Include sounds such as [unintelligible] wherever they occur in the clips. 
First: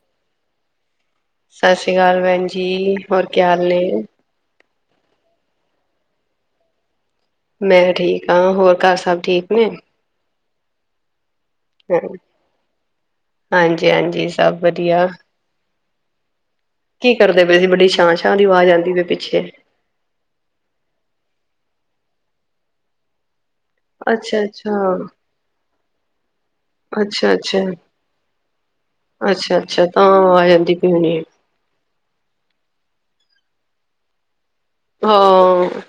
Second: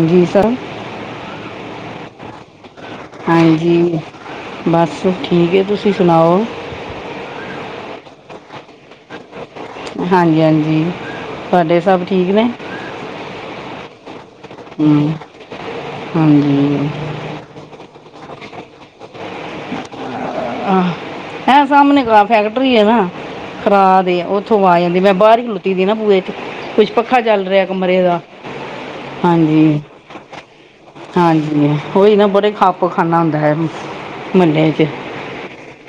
ਹਾਂਜੀ ਸਰ ਸਤਿ ਸ੍ਰੀ ਅਕਾਲ ਭੈਣ ਜੀ ਹੋਰ ਕੀ ਹਾਲ ਨੇ ਹਾਂਜੀ ਬਸ ਠੀਕ ਹੈ ਤੁਸੀਂ ਸੁਣਾਓ ਮੈਂ ਠੀਕ ਹਾਂ ਹੋਰ ਘਰ ਸਭ ਠੀਕ ਨੇ ਹਾਂਜੀ ਹਾਂਜੀ ਤੁਹਾਡੇ ਸਭ ਠੀਕ ਨੇ ਜੀ ਹਾਂਜੀ ਸਭ ਵਧੀਆ ਹਮ, ਹਾਂਜੀ ਕੀ ਕਰਦੇ ਪਏ ਸੀ ਬੜੀ ਛਾਂ ਛਾਂ ਦੀ ਆਵਾਜ਼ ਆਉਂਦੀ ਪਈ ਪਿੱਛੇ ਆਹ ਹੈ ਸਾਹਮਣੇ ਫੈਕਟਰੀ ਆ ਨਾ ਖਰਾ ਦੇ ਅੱਛਾ ਉੱਥੋਂ ਆ ਜਾਂਦੀ ਅੱਛਾ ਮੈਂ ਬਾਹਰ ਹੀ ਖਲੁਤੀ ਦੀ ਨਾ ਬੂਹੇ ਕੁਝ ਪੱਖਾ ਅੱਛਾ ਚੱਲ ਰਿਹਾ ਅੱਛਾ ਕਮਰੇ ਦਾ ਅੱਛਾ ਹਾਂਜੀ ਅੱਛਾ ਤਾਂ ਆ ਜਾਂਦੀ ਪਈ ਹੋਣੀ ਹਾਂਜੀ ਉਹੀ ਨਾ ਬੜੇ ਪਰ ਖਾਣਾ ਹੁੰਦਾ ਹੈ ਮਹੱਲੇ ' ਹਾਂ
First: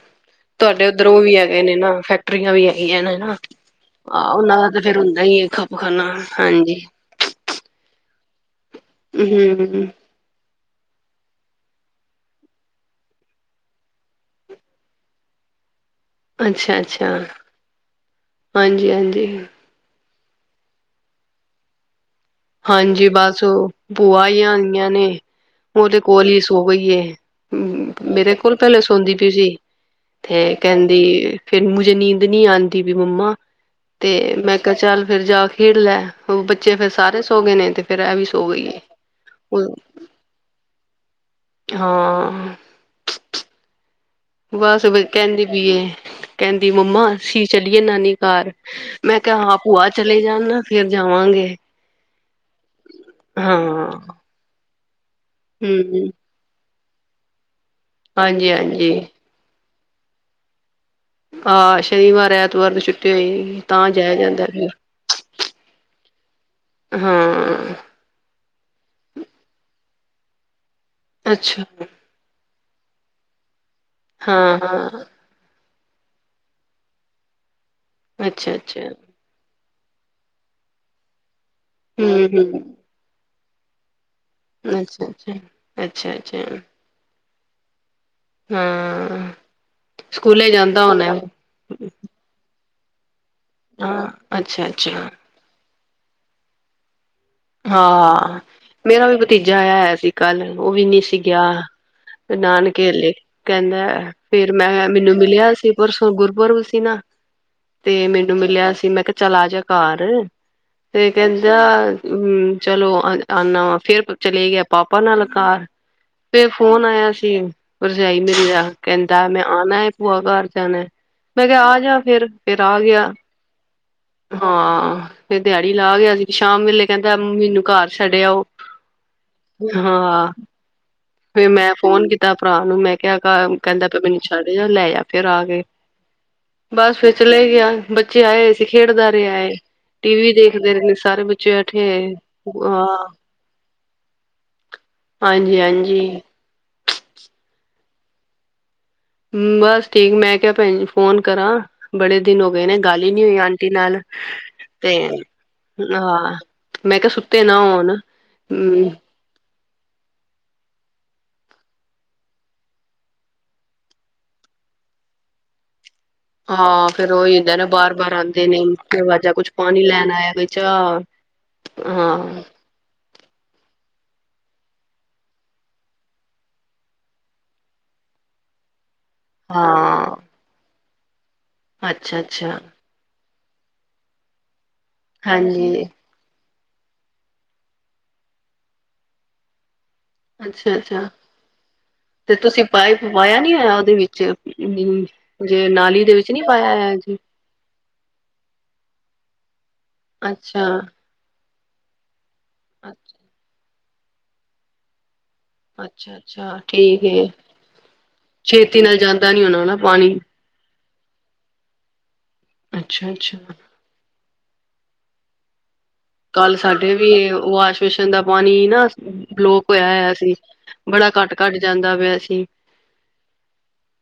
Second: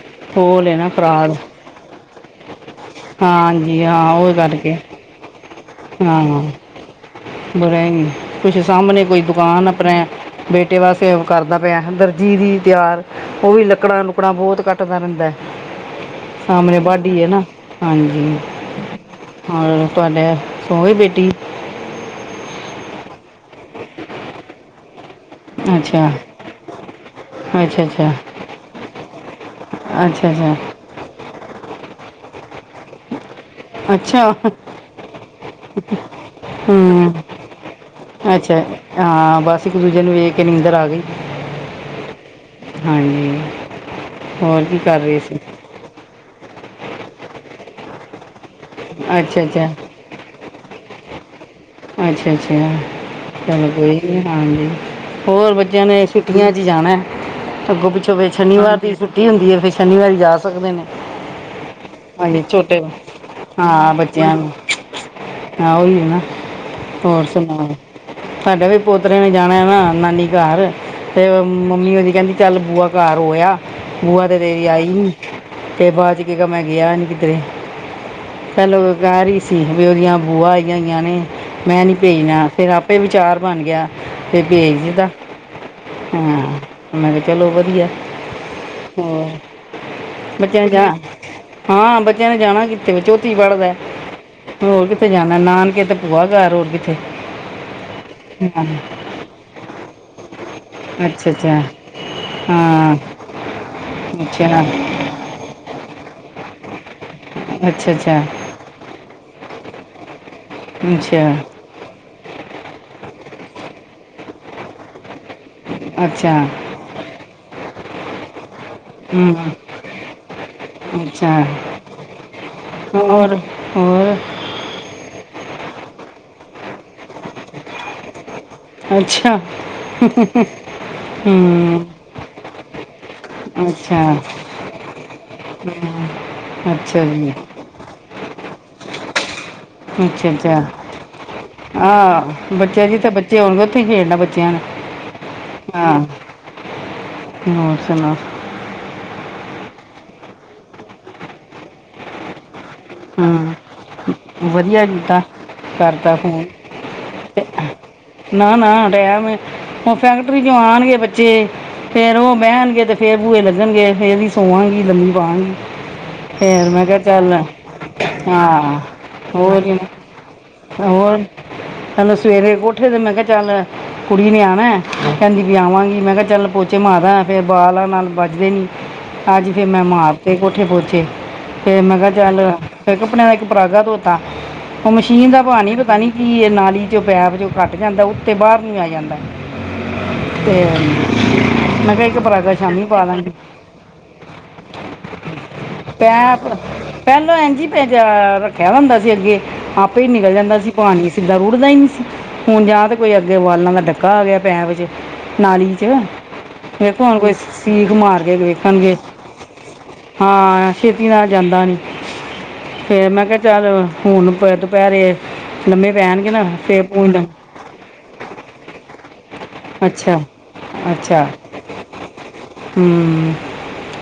ਤੁਹਾਡੇ ਉਧਰ ਉਹ ਖਰਾਦ ਵੀ ਹੈਗੇ ਨੇ ਨਾ ਫੈਕਟਰੀਆਂ ਵੀ ਹੈਗੀਆਂ ਨੇ ਨਾ ਹਾਂਜੀ ਹਾਂ ਉਹ ਆਹੋ ਉਹਨਾ ਦਾ ਕਰਕੇ ਤੇ ਫੇਿਰ ਹੁੰਦਾ ਹੀ ਖੱਪ ਖਾਨਾ ਹਾਂਜੀ ਕੁਛ ਸਾਹਮਣੇ ਕੋਈ ਦੁਕਾਨ ਹਮ ਆਪਣੇ ਬੇਟੇ ਵਾਸਤੇ ਕਰਦਾ ਪਿਆ ਦਰਜੀ ਦੀ ਤਿਆਰ ਉਹ ਵੀ ਲੱਕੜਾਂ ਲੁਕੜਾਂ ਬਹੁਤ ਕੱਟਦਾ ਰਹਿੰਦਾ ਹੈ ਅੱਛਾ ਸਮਣੇ ਅੱਛਾ ਵਾਢੀ ਆ ਨਾ ਹਾਂਜੀ ਹਾਂਜੀ ਹਾਂਜੀ ਹੋਰ ਤੁਹਾਡਾ [unintelligible] ਬੇਟੀ ਹਾਂਜੀ ਬਸ ਉਹ ਭੂਆ ਹੀ ਆਈਆਂ ਨੇ ਉਹਦੇ ਅੱਛਾ ਕੋਲ ਹੀ ਸੋ ਗਈਏ ਅੱਛਾ ਅੱਛਾ ਮੇਰੇ ਕੋਲ ਪਹਿਲੇ ਸੌਦੀ ਪਈ ਸੀ ਅੱਛਾ ਤੇ ਕੇਹੰਦੀ ਫੇਿਰ ਮੁਜ ਨੀਂਦ ਨਹੀਂੀ ਆਉਂਦੀ ਵੀ ਮੰਮਾ ਅੱਛਾ ਤੇ ਅੱਛਾ ਮੈਂ ਕਿਹਾ ਚੱਲ ਫੇਰ ਜਾ ਖੇਡ ਲੈ ਉਹ ਬੱਚੇ ਫੇਿਰ ਹੂੰ ਸਾਰੇ ਸੋ ਗਏ ਨੇ ਤੇ ਫੇਰ ਇਹ ਵੀ ਸੋ ਅੱਛਾ ਗਈ ਏ ਹਾਂ ਬਸ ਇੱਕ ਦੂਜੇ ਨੂੰ ਵੇਖ ਕੇ ਨੀਂਦਰ ਆ ਗਈ ਹਾਂ ਹਾਂਜੀ ਹੋਰ ਕੀ ਬਸ ਕਰ ਰਹੇ ਸੀ ਕਹਿੰਦੀ ਪੀਏ ਕਹਿੰਦੀ ਮੰਮਾ ਅਸੀ ਚਲੀਏ ਨਾਨੀ ਕਾਰ ਮੈਂ ਕਿਹਾ ਅੱਛਾ ਹਾਂ ਅੱਛਾ ਭੂਆਹ ਚਲੇ ਜਾਣ ਨਾ ਫੇਰ ਜਾਵਾਂਗੇ ਅੱਛਾ, ਅੱਛਾ ਹਾਂ ਚਲੋ ਕੋਈ ਨੀ ਹਾਂਜੀ ਹੋਰ ਬੱਚਿਆਂ ਨੇ ਹਮ ਛੁੱਟੀਆਂ ਚ ਜਾਣਾ ਅੱਗੋਂ ਪਿੱਛੋਂ ਫਿਰ ਹਾਂਜੀ ਸ਼ਨੀਵਾਰ ਦੀ ਹਾਂਜੀ ਛੁੱਟੀ ਹੁੰ ਹੈ ਫਿਰ ਸ਼ਨੀਵਾਰ ਜਾ ਸਕਦੇ ਨੇ ਆ ਸ਼ਨੀਵਾਰ ਹਾਂਜੀ ਐਤਵਾਰ ਛੋਟੇ ਨੂੰ ਛੁੱਟੀ ਹੋਈ ਸੀ ਤਾਂ ਹਾਂ ਜਾਇ ਬੱਚਿਆਂ ਜਾਂਦਾ ਨੂੰ ਸੀ ਹਾਂ ਉਹੀ ਨਾ ਹਾਂ ਤੁਹਾਡੇ ਵੀ ਪੋਤਰੇ ਨੇ ਜਾਣਾ ਨਾ ਨਾਨੀ ਘਰ ਤੇ ਅੱਛਾ ਮੰਮੀ ਉਹਦੀ ਕਹਿੰਦੀ ਚੱਲ ਬੂਆ ਘਰ ਆਇਆ ਬੂਆ ਦੇ ਹਾਂ ਦੇਵੀ ਆਈ ਹਾਂ ਸੀ ਤੇ ਬਾਅਦ ਚ ਕੇ ਮੈਂ ਗਿਆ ਨੀ ਕਿਧਰੇ ਅੱਛਾ ਚਲ ਅੱਛਾ ਗਹਿ ਰਹੀ ਸੀਖ ਵੀ ਉਹਦੀਆਂ ਬੂਆ ਆਈਆਂ ਹੋਈਆਂ ਨੇ ਮੈਂ ਨਹੀਂ ਹਮ ਭੇਜਣਾ ਫਿਰ ਹਮ ਆਪੇ ਵਿਚਾਰ ਬਣ ਗਿਆ ਤੇ ਵੇਖ ਅੱਛਾ ਜਦਾ ਅੱਛਾ ਅੱਛਾ ਹਾਂ ਅੱਛਾ ਮੈਂ ਕਿਹਾ ਚਲੋ ਵਧੀਆ ਹਾਂ ਸਕੂਲੇ ਬੱਚਿਆਂ ਨੇ ਜਾਂਦਾ ਜਾ ਹੋਣਾ ਹਾਂ ਬੱਚਿਆਂ ਨੇ ਜਾਣਾ ਕਿ ਤੇ ਚੌਥੀ ਚ ਪੜ੍ਹਦਾ ਹਾਂ ਅੱਛਾ ਹੋਰ ਕਿੱਥੇ ਅੱਛਾ ਜਾਣਾ ਨਾਨਕੇ ਤੇ ਭੂਆ ਕਰ ਹੋਰ ਕਿੱਥੇ ਹਾਂ ਮੇਰਾ ਵੀ ਭਤੀਜਾ ਆਇਆ ਸੀ ਕੱਲ ਉਹ ਵੀ ਨਹੀਂੀ ਸੀ ਅੱਛਾ ਗਿਆ ਅੱਛਾ ਹਾਂ ਨਾਨਕੇਲੇ ਕਹਿੰਦਾ ਫੇਿਰ ਮੈਂ ਅੱਛਾ ਮੈਨੂੰ ਮਿਲਿਆ ਸੀ ਪਰ ਗੁਰਪੁਰਬ ਸੀ ਨਾ ਅੱਛਾ ਤੇ ਮੈਨੂੰ ਮਿਲਿਆ ਸੀ ਮੈਂ ਕਿਹਾ ਚਲਾ ਜਾਹਾ ਕਾਰ ਤੇ ਅੱਛਾ ਕਹਿੰਦਾ ਹੂੰ ਚਲੋ ਆਨਾ ਵ ਫੇਰ ਚਲੇ ਗਿਆ ਪਾਪਾ ਨਾਲ ਕਾਰ ਅੱਛਾ ਅੱਛਾ ਫ ਫੋਨ ਆਇਆ ਸੀ ਪਰਜਾਇ ਮੇਰੀ ਦਾ ਕਹਿੰਦਾ ਮੈਂ ਹੂੰ ਆਣਾ ਭੂਆ ਘਰ ਜਾਣਾ ਅੱਛਾ ਮੈਂ ਕਿਹਾ ਆ ਜਾ ਫਿਰ ਫਿਰ ਆ ਗਿਆ ਹੋਰ ਹੋਰ ਹਾਂ ਫੇਰ ਦਿਹਾੜੀ ਲਾ ਗਿਆ ਸੀ ਸ਼ਾਮ ਵੇਲੇ ਕਹਿੰਦਾ ਮੈਨੂੰ ਘਰ ਛੱਡਿਆਓ ਅੱਛਾ ਫਿਰ ਮੈਂ ਹੂੰ ਫੋਨ ਕੀਤਾ ਭਰਾ ਨੂੰ ਮੈਂ ਕਿਹਾ ਕਹਿੰਦਾ ਪ ਅੱਛਾ ਮੈਨੂੰ ਛੱਡ ਲੈ ਆ ਫਿਰ ਆ ਕੇ ਬਸ ਅੱਛਾ ਫਿਰ ਜੀ ਚਲੇ ਗਿਆ ਬੱਚੇ ਆਏ ਸੀ ਖੇਡਦਾ ਰਿਹਾਏ ਅੱਛਾ, ਬੈਠੇ ਅੱਛਾ ਆਹ ਹੋਏ ਬੱਚਾ ਜੀ ਹਾਂ ਤਾਂ ਬੱਚੇ ਆਉਣਗੇ ਉੱਥੇ ਖੇਡਦਾ ਬੱਚਿਆਂ ਨੂੰ ਹਾਂ ਹਾਂਜੀ-ਹਾਂਜੀ, ਹੋਰ ਸੁਣਾ ਬਸ ਠੀਕ ਮੈਂ ਕਿਹਾ ਭੈ ਫੋਨ ਕਰਾਂ ਬੜੇ ਦਿਨ ਹੋ ਗਏ ਨੇ ਗੱਲ ਹੀ ਨੀ ਹੋਈ ਹੂੰ ਆਂਟੀ ਨਾਲ ਵਧੀਆ ਤੇ ਕੀਤਾ ਕਰਤਾ ਹਾਂ ਫੋਨ ਮੈਂ ਕਿਹਾ ਸੁੱਤੇ ਨਾ ਆਣ ਨਾ ਨਾ ਹੂੰ ਟਾਈਮ ਹੈ ਉਹ ਫੈਕਟਰੀ ਚੋਂ ਆਉਣਗੇ ਬੱਚੇ ਫੇਰ ਉਹ ਬਹਿਣਗੇ ਤੇ ਫੇਰ ਬੂਹੇ ਲੱਗਣਗੇ ਫੇਰ ਪਵਾਂਗੀ ਲੰਮਮੀ ਪਾਵਾਂਗੀ ਫੇਰ ਮੈਂ ਹਾਂ ਕਿਹਾ ਚੱਲ ਉਹੀ ਹੁੰਦਾ ਨਾ ਬਾਰ-ਬਾਰ ਆਂਦੇ ਨੇ ਹਾਂ ਦਰਵਾਜ਼ਾ ਕੁਛ ਹੋਰ, ਪਾਣੀ ਲੈਣ ਆਇਆ ਕੋਈ ਚਾਹ ਹੋਰ ਹਲੋ ਸਵੇਰੇ ਕੋਠੇ ਤੇ ਮੈਂ ਕਿਹਾ ਚੱਲ ਕੁੜੀ ਨੇ ਆਉਣਾ ਕਹਿੰਦੀ ਵੀ ਆਵਾਂਗੀ ਮੈਂ ਕਿਹਾ ਚੱਲ ਪੋਚੇ ਮਾ ਦਾ ਫੇਰ ਬ ਨਾਲ ਬੱਜਦੇ ਨੀ ਅੱਜ ਫੇਿਚਰ ਮੈਂ ਮਾਂ ਆਪ ਹਾਂ-ਹਾਂ, ਤੇ ਕੋਠੇ ਪੱਚੇ ਫਿਰ ਮੈਂ ਕਿਹਾ ਚੱਲ ਅੱਛਾ-ਅੱਛਾ, ਫਿਰ ਕੱਪੜਿਆਂ ਦਾ ਇੱਕ ਪਰਾਗਾ ਧੋਤਾ ਉਹ ਮਸ਼ੀਨ ਦਾ ਪਾਣੀ ਹਾਂਜੀ। ਪਤਾ ਨੀ ਕਿ ਨਾਲ ਚ ਪੈਪ ਚ ਘੱਟ ਜਾਂਦਾ ਉਤੇ ਬਾਹਰ ਨ ਆ ਜਾਂਦਾ ਤੇ ਅੱਛਾ-ਅੱਛਾ, ਮੈਂ ਕਿਹਾ ਇੱਕ ਤੇ ਪਰਾਗਾ ਤੁਸੀਂ ਸ਼ਾਮੀ ਪਾਈਪ ਪਾ ਲਾਂਗੀ ਪਾਇਆ ਨੀ ਹੋਇਆ ਉਹਦੇ ਵਿੱਚ ਅਮ ਜੇ ਨਾਲੀ ਦੇ ਵਿੱਚ ਨੀ ਪਾਇਆ ਹੋਇਆ ਜੀ, ਪਹਿਲੋ ਐਂਝ ਪੈ ਰੱਖਿਆ ਹੁੰਦਾ ਸੀ ਅੱਗੇ ਆਪੇ ਹੀ ਨਿਕਲ ਜਾਂਦਾ ਅੱਛਾ। ਸੀ ਪਾਣੀ ਸਿੱਧਾ ਰੁੜਦਾ ਹੀ ਨਹੀਂ ਸੀ ਹੁਣ ਜਾਂ ਤੇ ਕੋਈ ਅੱਗੇ ਉਾਲਾਂ ਦਾ ਡੱਕਾ ਆ ਗਿਆ ਪੈ ਵਿੱਚ ਨਾਲੀ ਚ ਅੱਛਾ-ਅੱਛਾ, ਵੇਖੋ ਠੀਕ ਹੁਣ ਏ। ਕੋਈ ਸੀਖ ਮਾਰ ਕੇ ਛੇਤੀ ਵੇਖਣਗੇ ਨਾਲ ਜਾਂਦਾ ਨੀ ਹੋਣਾ ਨਾ ਪਾਣੀ ਹ ਹਾਂ ਛੇਤੀ ਨਾਲ ਜਾਂਦਾ ਨੀ ਫੇਿਰ ਅੱਛਾ ਮੈਂ ਕਿਹਾ ਅੱਛਾ ਚੱਲ ਹੁਣ ਦੁਪਹਿਰੇ ਲੰਮੇ ਪੈਣਗੇ ਨਾ ਕੱਲ ਫੇਰ ਸਾਡੇ ਵੀ ਪੂੰਡ ਵਾਸ਼ ਵਸ਼ਸ਼ਨ ਦਾ ਪਾਣੀ ਨਾ ਬਲੋਕ ਹੋਇਆ ਹੋਇਆ ਅੱਛਾ ਸੀ ਬੜਾ ਅੱਛਾ ਘੱਟ ਘੱਟ ਜਾਂਦਾ ਪਿਆ ਸੀ ਹੂੰ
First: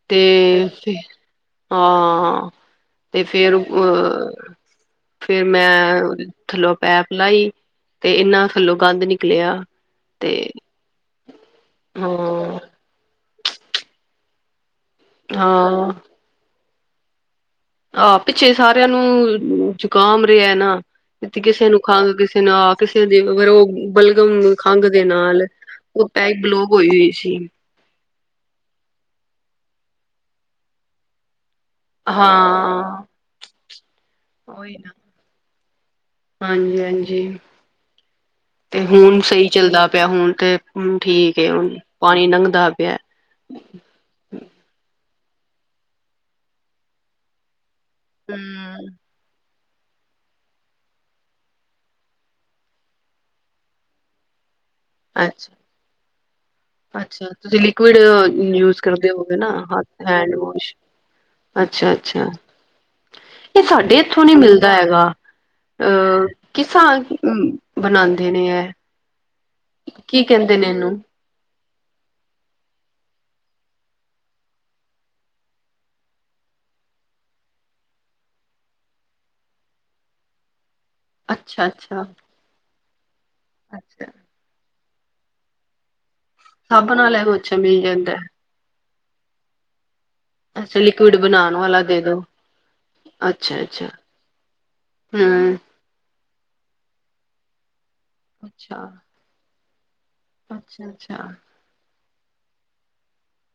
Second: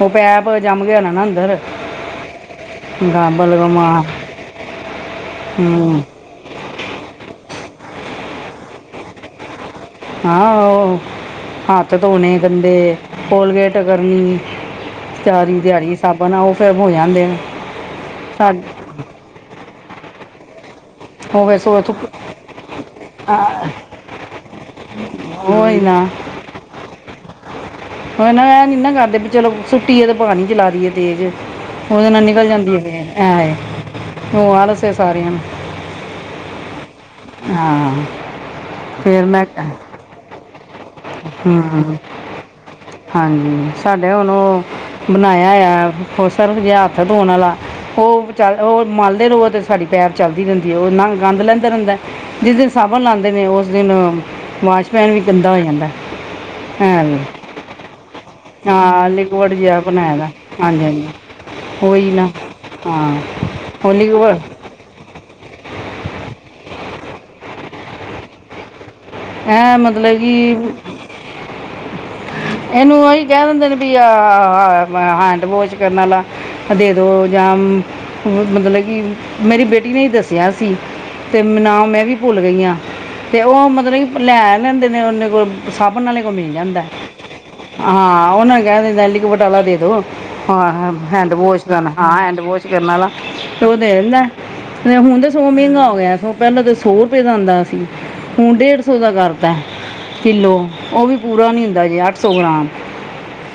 ਉਹ ਤੇ ਪੈਪ ਜੰਮ ਗਿਆ ਨਾ ਨਾ ਅੰਦਰ ਹਾਂ ਤੇ ਗਾਂ ਫੇਰ ਬਲਗਮਾ ਅ ਫੇਰ ਮੈਂ ਹੂੰ ਥੱਲੋਂ ਪੈ ਹੀ ਤੇ ਇਨਾ ਥੱਲੋਂ ਗੰਦ ਨਿਕਲਿਆ ਤੇ ਹਾਂ ਹੱਥ ਧੋਣੇ ਹਾਂ ਗੰਦੇ ਕੋਲਗੇਟ ਕਰਨੀ ਸਾਰੀ ਦਿਹਾੜ ਹਾਂ ਸਾਬਨ ਉਹ ਫਿਰ ਹੋ ਜਾਂਦੇ ਨੇ ਆਹ ਪਿੱਛੇ ਸਾ- ਸਾਰਿਆਂ ਨੂੰ ਜ਼ੁਕਾਮ ਰਿਹਾ ਨਾ ਉਹ ਫਿਰ ਕਿਸੇ ਨੂੰ ਸੋ ਥੁੱਕ ਖੰਘ ਕਿਸੇ ਨਾਲ ਕਿਸੇ ਦੇਰ ਉਹ ਬਲਗਮ ਖੰਘ ਦੇ ਨਾਲ ਉਹ ਹੀ ਨਾ ਉਹ ਪੈਕ ਬਲੋਗ ਹੋਈ ਹੋਈ ਸੀ ਹ ਨਾ ਇਹ ਨਹੀਂ ਨਾ ਕਰਦੇ ਵੀ ਚਲੋ ਸੁੱਏ ਤੇ ਪਾਣੀ ਜਲਾ ਲਈ ਏ ਤੇਜ਼ ਉਹਦੇ ਨਾਲ ਨਿਕਲ ਜਾਂਦੀ ਹਾਂ ਹੈ ਐ ਉਹ ਆਹ ਉਹੀ ਨਾ ਦੱਸੇ ਸਾਰਿਆਂ ਨੂੰ ਹਾਂਜੀ ਹਾਂਜੀ ਹਾਂ ਤੇ ਹੁਣ ਫਿਰ ਮੈਂ ਸਹੀ ਚੱਲਦਾ ਪਿਆ ਹੁਣ ਤੇ ਹਮ ਠੀਕ ਏ ਹੁਣ ਹਮ ਪਾਣੀ ਲੰਘਦਾ ਪਿਆ ਹਾਂਜੀ ਸਾਡੇ ਹੁਣ ਉਹ ਬਣਾਇਆ ਹੋਇਆ ਫੋਸ ਜਿਹਾ ਹੱਥ ਧੋਣ ਵਾਲਾ ਉਹ ਚ ਉਹ ਹਮ ਮੰਨਦੇ ਰ ਤੇ ਸਾਡੀ ਪੈਰ ਚਲਦੀ ਰਹਿੰਦੀ ਹੈ ਉਹ ਨ ਗੰਦ ਲੈਂਦਾ ਰਹਿੰਦਾ ਜਿਸ ਦਿਨ ਸਾਬਣ ਲਾਉਦੇ ਨੇ ਉਸ ਦਿਨ ਪੈਨ ਵੀ ਗੰਦਾ ਅੱਛਾ ਹੋ ਜਾਂਦਾ ਹੈ ਵੀ ਲ ਯੂ ਕਰਦੇ ਹਾਂ ਹੋ ਲਿਕਵਿਡ ਜਿਹਾ ਬਣਾਇਆ ਦਾ ਨਾਡ ਹਾਂਜੀ ਹਾਂਜੀ ਅੱਛਾ ਉਹੀ ਅੱਛਾ ਨਾ ਹਾਂ ਇਹ ਉਹ ਸਾਡੇ ਇੱਥੋਂ ਨੀ ਲਿਕਵਿਡ ਮਿਲਦਾ ਹੈਗਾ ਅਹ ਕਿਸਾਂ ਬਣਾਉਂਦੇ ਨੇ ਹੈ ਹੈਂ ਮਤਲਬ ਕਿ ਇਹਨੂੰ ਉਹੀ ਕਹਿ ਦਿੰਦੇ ਨੇ ਵੀ ਆ ਹੈਂਡ ਵੋਸ਼ ਕਰਨਾ ਦੇ ਦੋ ਜਾਂ ਮਤਲਬ ਕਿ ਮੇਰੀ ਬੇਟੀ ਨੇ ਹੀ ਦੱਸਿਆ ਤੇ ਅੱਛਾ ਨਾ ਮੈਂ ਅੱਛਾ ਵੀ ਭੁੱਲ ਗਈ ਹਾਂ ਤੇ ਉਹ ਮਤਲਬ ਅੱਛਾ ਲ ਲੈਂਦੇ ਨੇ ਉਹੇ ਕੋਲ ਸਾਬਣ ਵਾਲੇ ਕੋ ਮਿਲ ਜਾਂਦਾ ਸਾਬਣ ਵਾਲਾ ਵੀ ਅੱਛਾ ਮਿਲ ਜਾਂਦਾ ਹਾਂ ਉਹਨਾਂ ਨੂੰ ਕਹਿ ਦਿੰਦਾ ਬਟ ਅਲਾਾਦੇੋ ਹ ਹੈ। ਅੱਛਾ ਲਿਕੁਿਡ ਹੈਂਡ ਬਣਾਉਣ ਵੋਸ਼ ਵਾਲਾ ਕਰਨ ਦੇ ਹਾਂ ਦੋ ਹੈਂਡ ਵੋਸ਼ ਕਰਨ ਵਾਲਾ ਅੱਛਾ ਉਹ ਅੱਛਾ ਦੇ ਦਿੰਦਾ ਹੁਣ ਤਾਂ ਸੌ ਹਮ ਮਹਿੰਗਾ ਹੋ ਗਿਆ ਸੋ ਪਹਿਲਾਂ ਤਾਂ ਸੌ ਰੁਪਏ ਦਾ ਆਦਾ ਸੀ ਹੁਣ ਅੱਛਾ ਦਾ ਕਰਤਾ ਕਿੱਲੋ ਅੱਛਾ ਉਹ ਵੀ ਅੱਛਾ ਪੂਰਾ ਨੀ ਹੁੰਦਾ ਜੇ ਅੱਠ ਸੌ ਗ੍ਰਾਮ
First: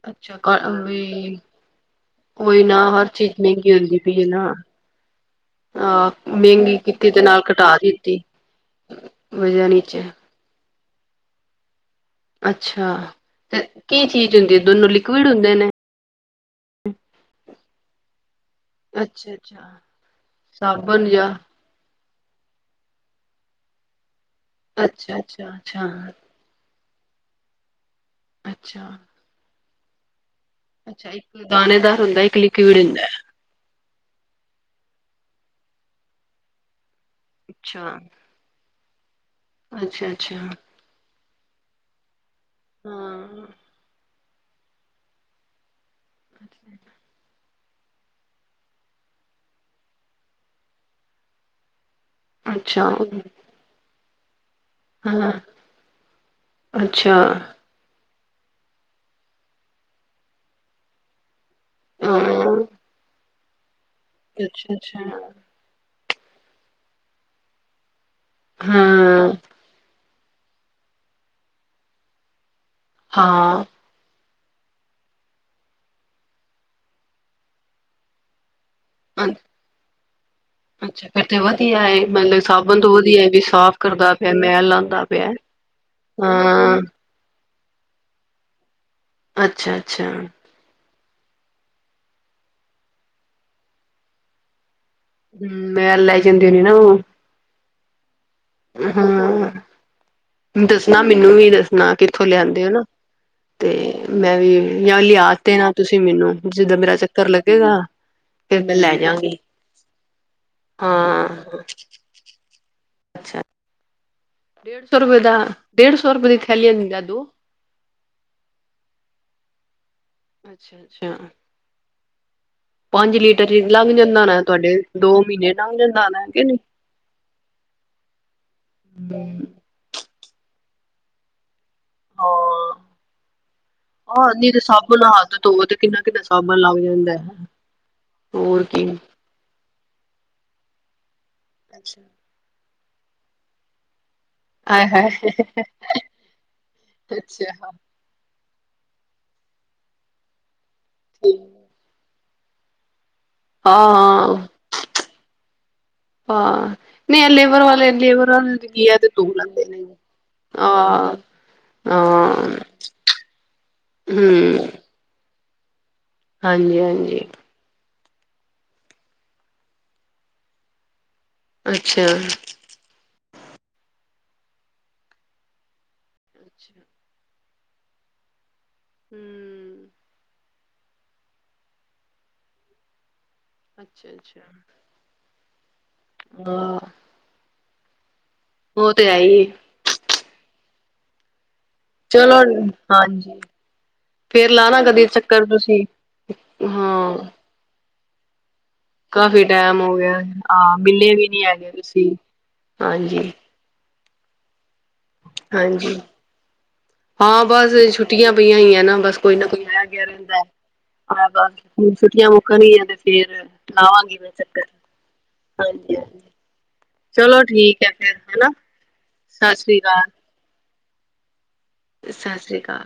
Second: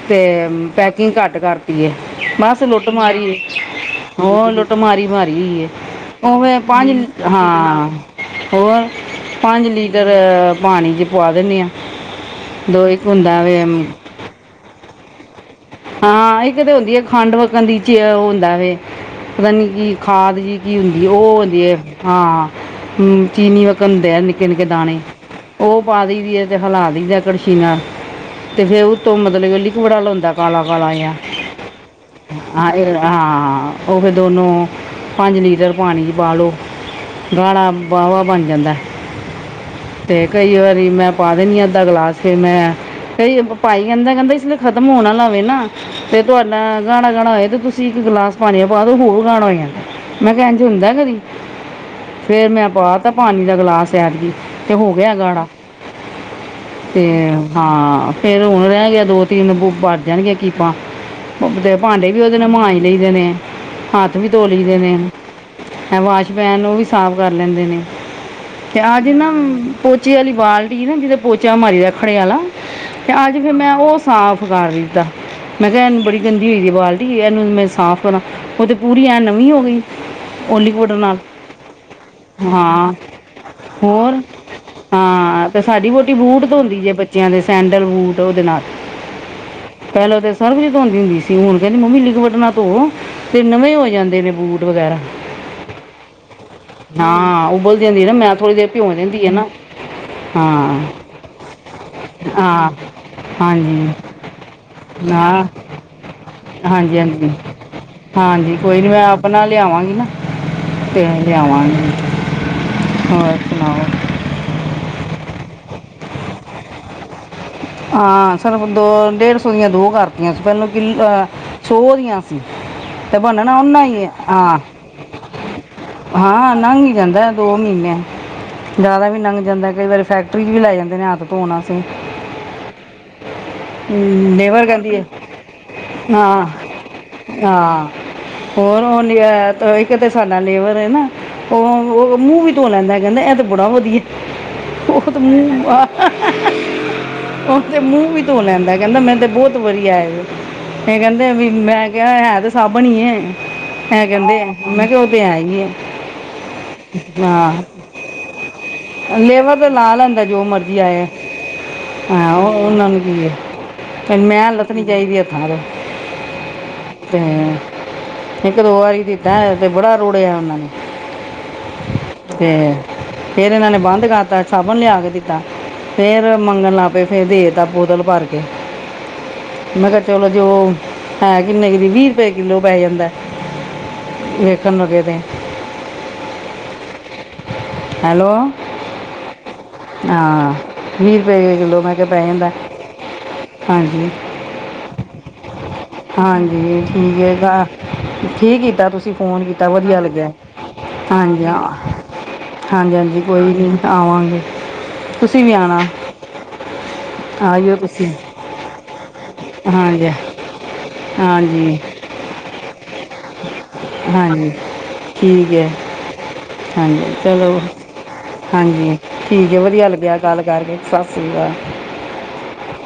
ਤੇ ਅੱਛਾ ਪੈਕਿੰਗ ਘੱਟ ਵੀ ਕਰਤੀ ਹੈ ਬਸ ਉਹੀ ਨਾ ਲੁੱਟ ਹਰ ਮਾਰੀਏ ਚੀਜ਼ ਮਹਿੰਗੀ ਹੁੰਦੀ ਪਈ ਹੈ ਹੋ ਨਾ ਲੁੱਟ ਮਾਰੀ ਮਾਰੀਈ ਅਹ ਉਹ ਫ ਮਹਿੰਗੀ ਪੰਜ ਕੀਤੀ ਤੇ ਨਾਲ ਕਟਾ ਹਾਂ ਦਿੱਤੀ ਹੋਰ ਪੰਜ ਵਜ੍ਹਾ ਨੀਚੇ ਲੀਟਰ ਪਾਣੀ 'ਚ ਪਆ ਦਿੰਦੇ ਹਾਂ ਅੱਛਾ ਤੇ ਕੀ ਚੀਜ਼ ਹੁੰਦੀ ਹੈ ਦੋਨੋ ਲਿਕੁਿਡ ਹੁੰਦੇ ਨੇ ਹਾਂ ਇੱਕ ਤਾਂ ਹੁੰਦੀ ਆ ਖੰਡ ਵਕਣ ਦੀ ਚ ਉਹ ਹੁੰਦਾ ਵ ਅੱਛਾ ਪਤਾ ਨੀ ਅੱਛਾ ਕੀ ਖਾਦ ਜਿਹੀ ਕੀ ਹੁੰਦੀ ਸਾਬਣ ਜਾਂ ਉਹ ਹਦੀ ਹੈ ਹਾਂ ਹਮ ਚੀਨੀ ਵ ਘ ਹੁੰਦੇ ਆ ਨਿੱਕੇ ਨਿੱਕੇ ਦਾਣੇ ਅੱਛਾ ਅੱਛਾ ਉਹ ਅੱਛਾ ਪਾ ਦਦੀ ਹੈ ਅਤੇ ਹਿਲਾ ਦਦੇ ਕੜਛੀ ਨਾਲ ਤੇ ਫੇਰ ਅੱਛਾ ਉਹਤੋਂ ਮਤਲਬ ਕਿ ਲਿਕਵੜਾ ਲਾਉਦਾ ਕਾਲਾ ਕਾਲਾ ਅੱਛਾ ਜ ਇੱਕ ਦਾਣੇਦਾਰ ਹੁੰਦਾ ਇੱਕ ਲਿਕੁਿਡ ਹੁੰਦਾ ਹਾਂ ਉਹ ਵੀ ਦੋਨੋ ਪੰਜ ਲੀਟਰ ਪਾਣੀ ਚ ਬਾਹੋ ਗਾਣਾਾ ਅੱਛਾ ਵਾਹਵਾ ਬਣ ਜਾਂਦਾ ਅੱਛਾ ਤੇ ਅੱਛਾ ਕਈ ਵਾਰੀ ਮੈਂ ਪਾ ਦੇਣੀ ਆ ਅੱਧਾ ਗਲਾਸ ਫ ਮੈਂ ਕਈ ਭਾਈ ਕਹਿੰਦਾ ਕਹਿੰਦਾ ਇਸ ਲਈ ਖ਼ਤਮ ਹੋਣਾ ਲਾਵੇ ਨਾ ਤੇ ਤੁਹਾਡਾ ਗਾਣਾ ਗਾਣਾ ਹੋਏ ਤੇ ਤੁਸੀਂ ਇੱਕ ਗਲਾਸ ਪਾਣੀ ਪਾਦ ਹੋਰ ਗਾਣ ਹੋ ਜਾਂਦਾ ਮੈਂ ਕਹਿਣਦੇ ਹੁੰਦਾ ਕਦੀ ਫੇਰ ਮੈਂ ਅੱਛਾ ਹਾਂ ਅੱਛਾ ਪਾਤਾ ਪਾਣੀ ਦਾ ਗਿਲਾਸ ਐਦਗੀ ਤੇ ਹੋ ਅ ਗਿਆ ਗਾੜਾ ਤੇ ਅੱਛਾ ਹਾਂ ਫੇਿਰ ਹੁਣ ਰਹਿ ਗਿਆ ਦੋ ਤਿੰਨ ਵੜ ਜਾਣਗੀਆਂ ਕੀਪਾਂ ਤੇ ਭਾਂਡੇ ਵੀ ਉਹਦੇ ਨੇ ਮਾਂਜ ਲਈ ਦੇ ਨੇ ਹੱਥ ਵੀ ਤੋ ਲਈ ਦੇ ਨੇ ਅੱਛਾ ਵਾਸ਼ਪੈਨ ਉਹ ਵੀ ਸਾਫ਼ ਕਰ ਲੈਂਦੇ ਨੇ ਤੇ ਅਜ ਨਾ ਹਮ ਪਚੇ ਵਾਲੀ ਬਾਲਟੀ ਨਾ ਜਿਹਦੇ ਪੋਚਾ ਮਰੀ ਦਾੱਖੜੇ ਵਾਲਾ ਅਤੇ ਅੱਜ ਫਿਰ ਹਾਂ ਮੈਂ ਉਹ ਸਾਫ ਕਰ ਰਹੀ ਮੈਂ ਕਿਹਾ ਇਹਨੂੰ ਬੜੀ ਗੰਦੀ ਹੋ ਸੀ ਆ ਬਾਲਟੀ ਇਹਨੂੰ ਮੈਂ ਸਾਫ਼ ਕਰਾਂ ਉਹ ਤੇ ਪੂਰੀ ਐ ਨਵੀਂ ਹੋ ਗਈ ਉਹ ਲਿਕਵਿਡ ਅੱਛਾ ਨਾਲ ਫਿਰ ਤੇ ਵਧੀਆ ਹੈ ਮਤਲਬ ਸਾਬਣ ਹਾਂ ਤੋਂ ਵਧੀਆ ਵੀ ਸਾਫ਼ ਕਰਦਾ ਹੋਰ ਪਿਆ ਮੈਲ ਲਾਉਂਦਾ ਪਿਆ ਹੈ। ਹਾਂ ਤੇ ਸਾਡੀ ਵਹੁਟੀ ਬੂਟ ਹਾਂ ਧੋਂਦੀ ਜੇ ਬੱਚਿਆਂ ਦੇ ਸੈਂਡਲ ਬੂਟ ਉਹਦੇ ਨਾਲ ਅੱਛਾ ਅੱਛਾ ਪਹਿਲਾਂ ਤੇ ਸਰਫ ਜੀ ਧੋਂਦੀ ਹੁੰਦੀ ਸੀ ਹੁਣ ਕਹਿੰਦੀ ਮੰਮੀ ਲਿਗ ਵੱਟਣਾ ਧੋ ਤੇ ਨਵੇਂ ਹੋ ਜਾਂਦੇ ਨੇ ਬੂਟ ਵਗੈਰਾ ਹਮ ਮੈਂ ਲੈ ਜਾਂਦੀ ਹੋਣੀ ਨਾ ਉਹ ਦਿੰਦੀ ਨਾ ਮੈਂ ਥੋੜ੍ਹੀ ਦੇਰ ਭਿਉਂ ਹਿੰਦੀ ਹੈ ਨਾ ਹਾਂ ਹਾਂ ਦੱਸਣਾ ਮੈਨੂੰ ਵੀ ਦੱਸਣਾ ਕਿੱਥੋਂ ਲਿਆਂਦੇ ਹੋ ਹਾਂ ਨਾ ਤੇ ਹਾਂਜੀ ਮੈਂ ਵੀ ਜਾਂ ਲਿਆ ਤੇ ਨਾ ਤੁਸੀਂ ਮੈਨੂੰ ਜਿੱਦਾਂ ਮੇਰਾ ਹਾਂਜੀ ਚੱਕਰ ਹਾਂਜੀ ਲੱਗੇਗਾ ਹਾਂਜੀ ਫਿਰ ਕੋਈ ਨੀ ਲੈ ਮੈਂ ਜਾਗੀ ਆਪਣਾ ਲਿਆਵਾਂਗੀ ਨਾ ਹਾਂ ਰਵਾਂਗੇ ਹੋਰ ਸੁਣਾਓ ਡੇਢ ਸੌ ਰੁਪਏ ਦਾ ਡੇਢ ਸੌ ਰੁਪਏ ਦੀ ਥੈਲੀ ਦਾਦੂ ਹਾਂ ਸਾਨੂੰ ਦੋ ਡੇਢ ਸੌ ਦੀਆਂ ਦੋ ਕਰਤੀਆਂ ਸੀ ਪਹਿਲਾਂ ਅੱਛਾ ਕਿ ਅੱਛਾ ਸੌ ਦੀਆਂ [inaudible] ਪੰਜ ਤੇ ਲੀਟਰ ਬਣਣਾ ਚ ਓਨਾ ਲੰਘ ਹੀ ਜਾਂਦਾ ਹੋਣਾ ਹਾਂ ਤੁਹਾਡੇ ਦੋ ਮਹੀਨੇ ਲੰਘ ਜਾਂਦਾ ਹੋਣਾ ਕਿ ਹਾਂ ਨਹੀਂ ਨੰਘ ਜਾਂਦਾ ਦੋ ਮਹੀਨੇ ਜ਼ਿਆਦਾ ਵੀ ਲੰਘ ਜਾਂਦਾ ਕਈ ਵਾਰੀ ਫੈਕਟਰੀ ਚ ਵੀ ਲਾੈ ਜਾਂਦੇ ਨੇ ਹੱਥ ਧੋਣ ਅਸੀਂ ਹਾਂ ਹਾਂ ਹਮ ਨਹੀਂ ਤੇ ਨੇਵਰ ਕਹਿੰਦੀ ਸਾਬਣ ਆ ਨਾਲ ਹੱਥ ਧੋਵੋ ਤੇ ਕਿੰਨਾ ਕਿੰਨਾ ਹਾਂ ਸਾਬਣ ਲੱਗ ਜਾਂਦਾ ਹਾਂ ਹੋਰ [unintelligible] ਕਿਤੇ ਸਾਡਾ ਲੇਬਰ ਹੈ ਨਾ ਉਹ ਮੂੰਹ ਵੀ ਧੋ ਲੈਂਦਾ ਕਹਿੰਦਾ ਇਹ ਤੇ ਬੜਾ ਵਧੀਆ ਆਏ ਹਾਏ ਉਹ ਤੇ ਮੂੰਹ ਅੱਛਾ ਉਹਦੇ ਮੂੰਹ ਵਿੱਚ ਧੂੰ ਲੈਂਦਾ ਕਹਿੰਦਾ ਮੈਂ ਤੇ ਬਹੁਤ ਵਧੀਆ ਹੈ ਮ ਕਹਿੰਦੇ ਠੀਕ। ਵੀ ਮੈਂ ਕਿਹਾ ਸਭਣੀ ਐਂ ਹਾਂ ਕਹਿੰਦੇ ਆ ਮੈਂ ਕਿਹਾ ਉਹ ਤੇ ਐ ਹੀ ਆ ਹਾਂ ਨਹੀਂ ਲੇਬਰ ਵਾਲੇ ਲੇਬਰ ਵਾਲੇ ਤੇ ਕੀ ਹੈ ਤੇ ਆਹ ਧੋ ਲੇਬਰ ਲੈਂਦੇ ਤੇ ਨੇ ਲਾ ਲੈਂਦਾ ਜੋ ਮਰਜੀੀ ਆਏ ਹਾਂ ਹਾਂ ਉਹਨਾਂ ਨੂੰ ਕੀ ਹੈ ਮੈਂ ਹਮ ਹਾਲਤ ਨੀ ਚਾਹੀਦੀ ਹੱਥਾਂ ਹਾਂਜੀ ਤੇ ਹਾਂਜੀ ਇੱਕ ਦੋ ਵਾਰੀਤਾ ਤੇ ਬੜਾ ਰੋੜਿਆ ਉਹਨਾਂ ਨੇ ਅੱਛਾ ਤੇ ਫੇਰ ਇਹਨਾਂ ਨੇ ਬੰਦ ਕਰ ਦਿੱ ਸਾਬਣ ਲਿਆ ਕੇ ਦਿੱਤਾ ਫੇਰ ਮੰਗਣ ਲੱਗ ਪਏ ਫੇਰ ਦੇਤਾ ਬੋਤਲ ਭਰ ਕੇ ਹਮ ਮੈਂ ਕਿਹਾ ਚਲੋ ਜੋ ਹੈ ਕਿੰਨੇ ਕੁ ਵੀਹ ਰੁਪਏ ਕਿੱਲੋ ਪੈ ਜਾਂਦਾ ਅੱਛਾ ਅੱਛਾ ਵੇਖਣ ਲੱਗੇ ਤੇ [unintelligible] ਹੈਲੋ ਉਹ ਤੇ ਆਈ ਹਾਂ ਵੀਹ ਰੁਪਏ ਕਿੱਲੋ ਚਲੋ ਹਾਂਜੀ ਹਾਂਜੀ ਫੇਰ ਲਾਣਾ ਕਦੇ ਚੱਕਰ ਤੁਸੀਂ ਹਾਂਜੀ ਹਾਂ ਠੀਕ ਹੈ ਤਾਂ ਠੀਕ ਹੀ ਕੀਤਾ ਤੁਸੀਂ ਕਾਫੀ ਫੋਨ ਕੀਤਾ ਟੈਮ ਹੋ ਵਧੀਆ ਗਿਆ ਲੱਗਿਆ ਹਾਂ ਮਿਲੇ ਵੀ ਨੀ ਹਾਂਜੀ ਹਾਂ ਹੈਗੇ ਤੁਸੀਂ ਹਾਂਜੀ ਹਾਂਜੀ ਕੋਈ ਨੀ ਆਵਾਂਗੇ। ਤੁਸੀਂ ਵੀ ਆਨਾ। ਹਾਂਜੀ ਹਾਂ ਬਸ ਛੁੱਟੀਆਂ ਪਈਆਂ ਹੋਈਆਂ ਏ ਨਾ ਬਸ ਕੋਈ ਨਾ ਕੋਈ ਆਇਆ ਗਿਆ ਹਾਂਜੀ ਰਹਿੰਦਾ। ਹਾਂ ਹਾਂਜੀ ਬਸ ਛੁਟੀਆਂ ਮੁੱਕਣ ਗਿਆ ਤੇ ਫੇਰ ਲਾਵਾਂਗੀ ਮੈਂ ਹਾਂਜੀ ਚੱਕਰ ਠੀਕ ਹੈ। ਹਾਂਜੀ ਹਾਂਜੀ ਹਾਂਜੀ ਚਲੋ ਠੀਕ ਹੈ ਫੇਰ ਹਨਾ ਹਾਂਜੀ ਠੀਕ ਸਤਿ ਹੈ ਸ੍ਰੀ ਵਧੀਆ ਲੱਗਿਆ ਅਕਾਲ ਗੱਲ ਕਰਕੇ ਸਤਿ ਸ਼੍ਰੀ ਕਾਲ। ਸਤਿ ਸ੍ਰੀ ਅਕਾਲ